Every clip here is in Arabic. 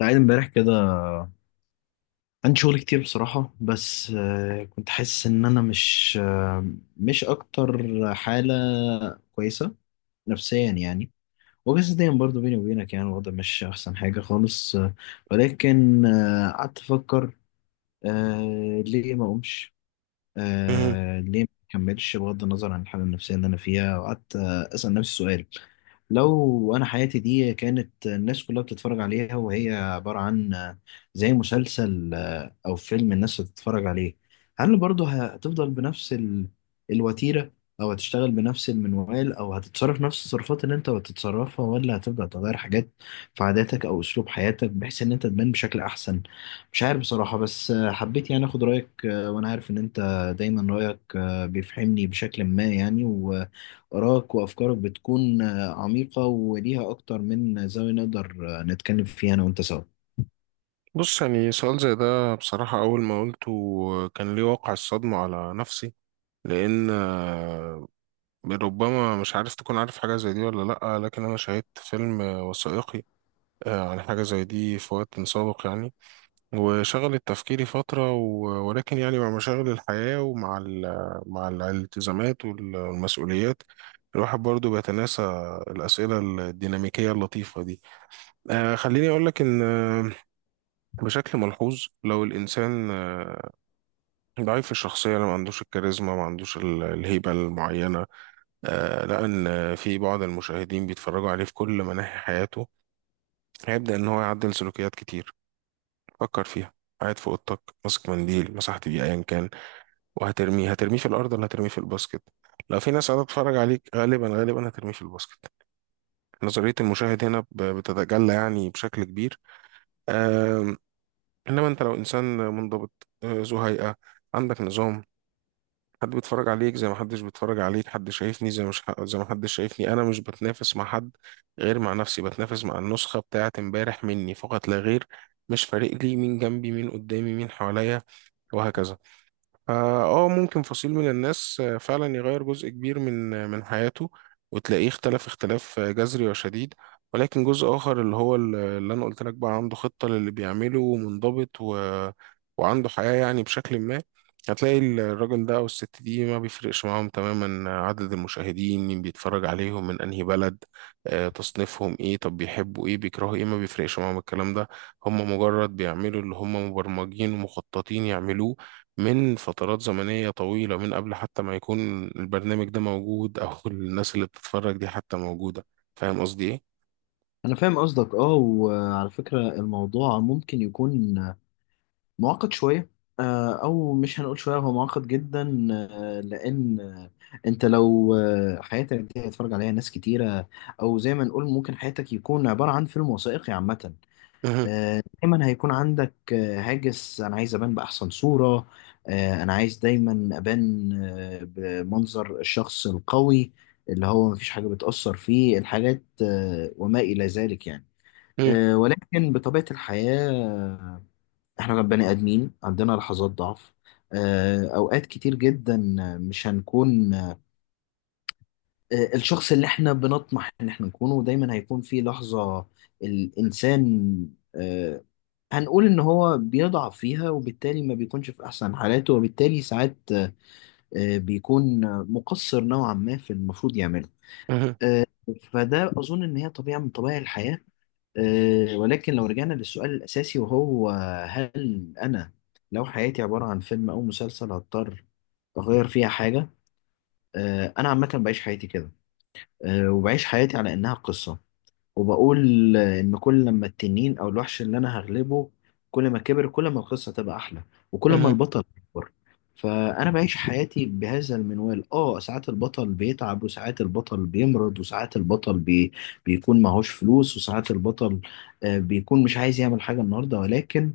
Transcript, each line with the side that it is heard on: left: قاعد امبارح كده، عندي شغل كتير بصراحة بس كنت حاسس ان انا مش مش اكتر حالة كويسة نفسيا يعني، وجسديا برضو بيني وبينك يعني الوضع مش احسن حاجة خالص ولكن قعدت افكر ليه ما اقومش،
right: مهم.
left: ليه ما اكملش بغض النظر عن الحالة النفسية اللي انا فيها. وقعدت اسأل نفسي سؤال: لو انا حياتي دي كانت الناس كلها بتتفرج عليها وهي عبارة عن زي مسلسل او فيلم الناس بتتفرج عليه، هل برضه هتفضل بنفس الوتيرة، او هتشتغل بنفس المنوال، او هتتصرف نفس التصرفات اللي انت بتتصرفها، ولا هتبدأ تغير حاجات في عاداتك او اسلوب حياتك بحيث ان انت تبان بشكل احسن؟ مش عارف بصراحة، بس حبيت يعني اخد رأيك وانا عارف ان انت دايما رأيك بيفهمني بشكل ما يعني، و آرائك وأفكارك بتكون عميقة وليها أكتر من زاوية نقدر نتكلم فيها أنا وأنت سوا.
right: بص يعني سؤال زي ده بصراحة أول ما قلته كان ليه واقع الصدمة على نفسي، لأن ربما مش عارف تكون عارف حاجة زي دي ولا لأ، لكن أنا شاهدت فيلم وثائقي عن حاجة زي دي في وقت سابق يعني، وشغلت تفكيري فترة ولكن يعني مع مشاغل الحياة ومع مع الالتزامات والمسؤوليات، الواحد برضو بيتناسى الأسئلة الديناميكية اللطيفة دي. خليني أقول لك إن بشكل ملحوظ لو الإنسان ضعيف الشخصية، لو ما عندوش الكاريزما، ما عندوش الهيبة المعينة، لقى إن في بعض المشاهدين بيتفرجوا عليه في كل مناحي حياته، هيبدأ إن هو يعدل سلوكيات كتير. فكر فيها، قاعد في أوضتك ماسك منديل مسحت بيه أيا كان، وهترميه، هترميه في الأرض ولا هترميه في الباسكت؟ لو في ناس قاعدة تتفرج عليك، غالبا غالبا هترميه في الباسكت. نظرية المشاهد هنا بتتجلى يعني بشكل كبير. آم، إنما أنت لو إنسان منضبط، ذو هيئة، عندك نظام، حد بيتفرج عليك زي ما حدش بيتفرج عليك، حد شايفني زي مش زي ما حدش شايفني، انا مش بتنافس مع حد غير مع نفسي، بتنافس مع النسخة بتاعة امبارح مني فقط لا غير. مش فارق لي مين جنبي، مين قدامي، مين حواليا، وهكذا. اه، ممكن فصيل من الناس فعلا يغير جزء كبير من من حياته، وتلاقيه اختلف اختلاف جذري وشديد. ولكن جزء اخر، اللي هو اللي انا قلت لك، بقى عنده خطة للي بيعمله ومنضبط و... وعنده حياة يعني بشكل ما، هتلاقي الراجل ده او الست دي ما بيفرقش معاهم تماما عدد المشاهدين، مين بيتفرج عليهم، من انهي بلد، تصنيفهم ايه، طب بيحبوا ايه، بيكرهوا ايه، ما بيفرقش معاهم الكلام ده. هم مجرد بيعملوا اللي هم مبرمجين ومخططين يعملوه من فترات زمنية طويلة، من قبل حتى ما يكون البرنامج ده موجود، أو الناس اللي بتتفرج دي حتى موجودة. فاهم قصدي إيه؟
left: أنا فاهم قصدك أه، وعلى فكرة الموضوع ممكن يكون معقد شوية، أو مش هنقول شوية، هو معقد جدا لأن أنت لو حياتك دي هيتفرج عليها ناس كتيرة، أو زي ما نقول ممكن حياتك يكون عبارة عن فيلم وثائقي عامة،
right: مهم،
left: دايما هيكون عندك هاجس: انا عايز ابان باحسن صورة، انا عايز دايما ابان بمنظر الشخص القوي اللي هو مفيش حاجة بتأثر فيه الحاجات وما إلى ذلك يعني.
right: مهم،
left: ولكن بطبيعة الحياة احنا بني آدمين عندنا لحظات ضعف، أوقات كتير جدا مش هنكون الشخص اللي احنا بنطمح ان احنا نكونه، دايما هيكون في لحظة الإنسان آه، هنقول ان هو بيضعف فيها، وبالتالي ما بيكونش في احسن حالاته، وبالتالي ساعات بيكون مقصر نوعا ما في المفروض يعمله. آه، فده اظن ان هي طبيعة من طبيعة الحياة. ولكن لو رجعنا للسؤال الاساسي، وهو هل انا لو حياتي عبارة عن فيلم او مسلسل هضطر اغير فيها حاجة؟ انا عامة بعيش حياتي كده، وبعيش حياتي على انها قصة، وبقول إن كل لما التنين أو الوحش اللي أنا هغلبه كل ما كبر، كل ما القصة تبقى أحلى، وكل
right: مهم،
left: ما
right: مهم،
left: البطل يكبر. فأنا بعيش حياتي بهذا المنوال. آه ساعات البطل بيتعب، وساعات البطل بيمرض، وساعات البطل بيكون معهوش فلوس، وساعات البطل بيكون مش عايز يعمل حاجة النهاردة، ولكن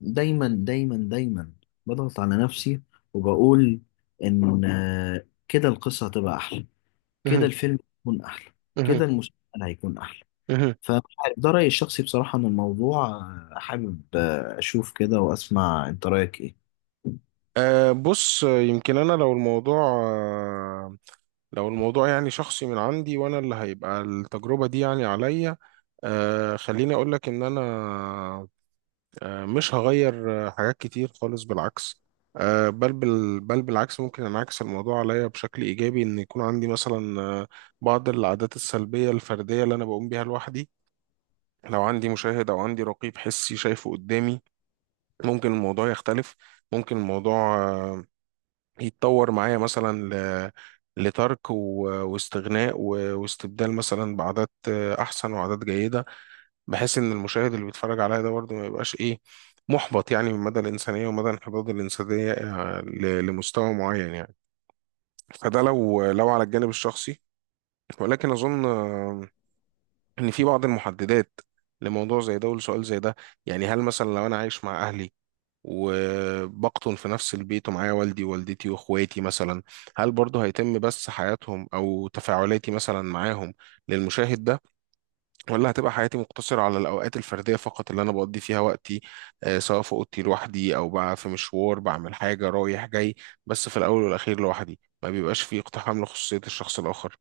left: دايما دايما دايما بضغط على نفسي وبقول إن كده القصة هتبقى أحلى، كده
right: مهم،
left: الفيلم هيكون أحلى،
right: مهم،
left: كده المسلسل هيكون أحلى.
right: مهم.
left: فمش عارف، ده رأيي الشخصي بصراحة عن الموضوع. حابب أشوف كده وأسمع أنت رأيك إيه.
right: أه بص، يمكن أنا لو الموضوع آه، لو الموضوع يعني شخصي من عندي، وأنا اللي هيبقى التجربة دي يعني عليا، أه خليني أقولك إن أنا مش هغير حاجات كتير خالص، بالعكس، بل بل بالعكس ممكن انعكس الموضوع عليا بشكل ايجابي، ان يكون عندي مثلا بعض العادات السلبيه الفرديه اللي انا بقوم بيها لوحدي، لو عندي مشاهد او عندي رقيب حسي شايفه قدامي، ممكن الموضوع يختلف. ممكن الموضوع يتطور معايا مثلا ل- لترك واستغناء واستبدال مثلا بعادات احسن وعادات جيده، بحيث ان المشاهد اللي بيتفرج عليها ده برضه ما يبقاش ايه، محبط يعني من مدى الانسانيه ومدى انحدار الانسانيه لمستوى معين يعني. فده لو لو على الجانب الشخصي. ولكن اظن ان في بعض المحددات لموضوع زي ده ولسؤال زي ده، يعني هل مثلا لو انا عايش مع اهلي وبقطن في نفس البيت ومعايا والدي ووالدتي واخواتي مثلا، هل برضه هيتم بس حياتهم او تفاعلاتي مثلا معاهم للمشاهد ده، ولا هتبقى حياتي مقتصرة على الأوقات الفردية فقط اللي أنا بقضي فيها وقتي، سواء في أوضتي لوحدي أو بقى في مشوار بعمل حاجة رايح جاي، بس في الأول والأخير لوحدي ما بيبقاش فيه اقتحام لخصوصية الشخص الآخر.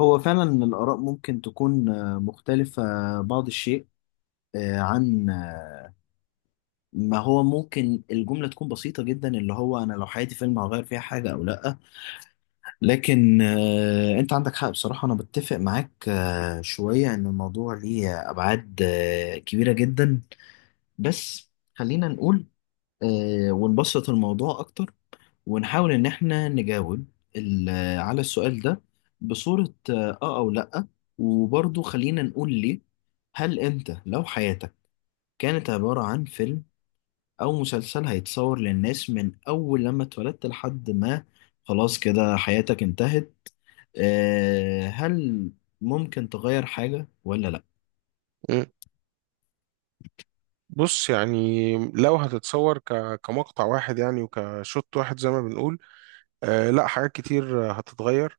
left: هو فعلا الآراء ممكن تكون مختلفة بعض الشيء آه، عن آه، ما هو ممكن الجملة تكون بسيطة جدا اللي هو أنا لو حياتي فيلم هغير فيها حاجة أو لأ، لكن أنت عندك حق بصراحة، أنا بتفق معاك شوية إن الموضوع ليه أبعاد كبيرة جدا. بس خلينا نقول ونبسط الموضوع أكتر، ونحاول إن إحنا نجاوب ال- على السؤال ده بصورة آه آه أو لأ، وبرضه خلينا نقول ليه. هل أنت لو حياتك كانت عبارة عن فيلم أو مسلسل هيتصور للناس من أول لما اتولدت لحد ما خلاص كده حياتك انتهت، آه هل ممكن تغير حاجة ولا لأ؟
right: مم. بص يعني لو هتتصور كمقطع واحد يعني وكشوت واحد زي ما بنقول، آه لا، حاجات كتير هتتغير.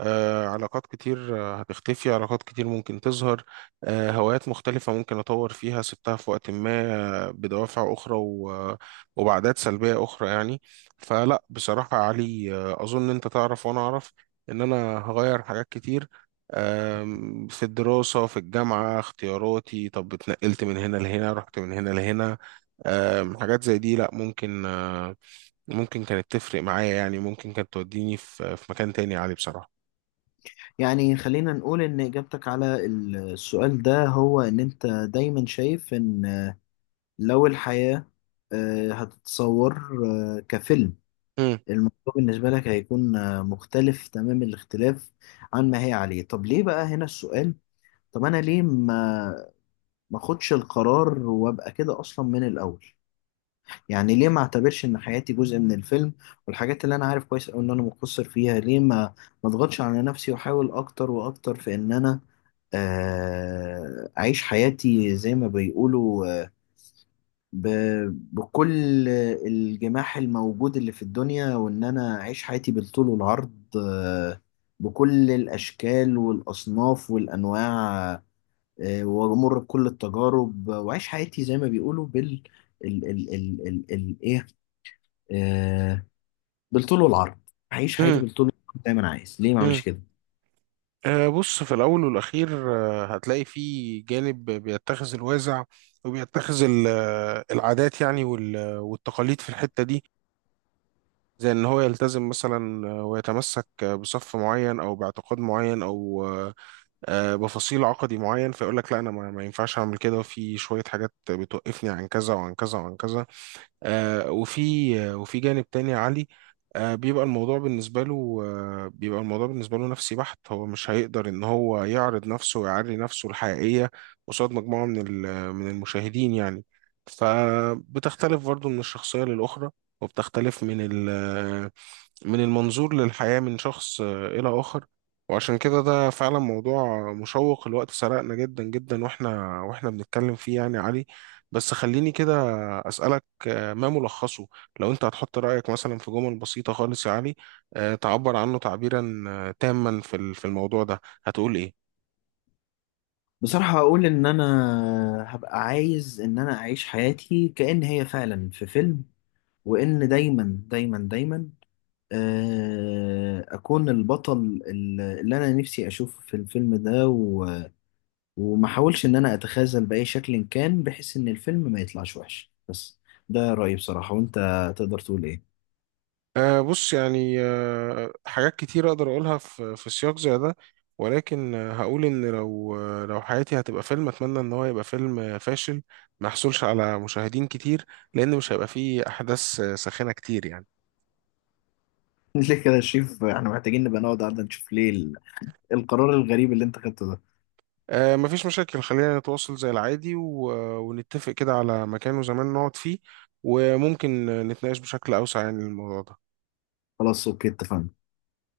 right: علاقات كتير هتختفي، علاقات كتير ممكن تظهر. هوايات مختلفة ممكن أطور فيها، سبتها في وقت ما بدوافع أخرى وبعدات سلبية أخرى يعني. فلا بصراحة يا علي، أظن أنت تعرف وأنا أعرف إن أنا هغير حاجات كتير. في الدراسة، في الجامعة، اختياراتي، طب اتنقلت من هنا لهنا، رحت من هنا لهنا. حاجات زي دي لا، ممكن ممكن كانت تفرق معايا يعني، ممكن كانت توديني في في مكان تاني يا علي بصراحة.
left: يعني خلينا نقول إن إجابتك على السؤال ده هو إن أنت دايما شايف إن لو الحياة هتتصور كفيلم، الموضوع بالنسبة لك هيكون مختلف تمام الاختلاف عن ما هي عليه. طب ليه بقى هنا السؤال؟ طب أنا ليه ما أخدش القرار وأبقى كده أصلا من الأول؟ يعني ليه ما أعتبرش إن حياتي جزء من الفيلم، والحاجات اللي أنا عارف كويس أوي إن أنا مقصر فيها ليه ما أضغطش على نفسي وأحاول أكتر وأكتر في إن أنا أعيش حياتي زي ما بيقولوا ب... بكل الجماح الموجود اللي في الدنيا، وإن أنا أعيش حياتي بالطول والعرض، بكل الأشكال والأصناف والأنواع، وأمر بكل التجارب، وأعيش حياتي زي ما بيقولوا بال ال ال ال ال ال إيه آه، بالطول والعرض. أعيش حياتي
right: امم
left: بالطول والعرض زي ما أنا عايز، ليه ما
right: امم
left: أعملش كده؟
right: بص، في الأول والأخير هتلاقي فيه جانب بيتخذ الوازع، وبيتخذ العادات يعني والتقاليد في الحتة دي، زي إن هو يلتزم مثلا ويتمسك بصف معين أو باعتقاد معين أو بفصيل عقدي معين، فيقول لك لا أنا ما ينفعش أعمل كده، وفي شوية حاجات بتوقفني عن كذا وعن كذا وعن كذا. وفي وفي جانب تاني يا علي بيبقى الموضوع بالنسبة له نفسي بحت، هو مش هيقدر إن هو يعرض نفسه ويعري نفسه الحقيقية قصاد مجموعة من من المشاهدين يعني. فبتختلف برضه من الشخصية للأخرى، وبتختلف من ال من المنظور للحياة من شخص إلى آخر. وعشان كده ده فعلا موضوع مشوق، الوقت سرقنا جدا جدا واحنا بنتكلم فيه يعني يا علي. بس خليني كده أسألك ما ملخصه، لو انت هتحط رأيك مثلا في جمل بسيطة خالص يا علي تعبر عنه تعبيرا تاما في في الموضوع ده، هتقول ايه؟
left: بصراحة أقول إن أنا هبقى عايز إن أنا أعيش حياتي كأن هي فعلا في فيلم، وإن دايما دايما دايما اكون البطل اللي انا نفسي اشوفه في الفيلم ده، و وما احاولش ان انا اتخاذل باي شكل كان بحيث ان الفيلم ما يطلعش وحش. بس ده رايي بصراحه، وانت تقدر تقول ايه؟
right: أه بص يعني أه حاجات كتير أقدر أقولها في في سياق زي ده. ولكن هقول إن لو لو حياتي هتبقى فيلم، أتمنى إن هو يبقى فيلم فاشل، ما يحصلش على مشاهدين كتير، لأن مش هيبقى فيه أحداث ساخنة كتير يعني.
left: ليه كده يا شريف؟ احنا محتاجين نبقى نقعد قعده نشوف ليه القرار الغريب اللي انت خدته ده.
right: أه مفيش مشاكل، خلينا نتواصل زي العادي ونتفق كده على مكان وزمان نقعد فيه، وممكن نتناقش بشكل أوسع عن الموضوع ده.
left: خلاص اوكي، اتفقنا.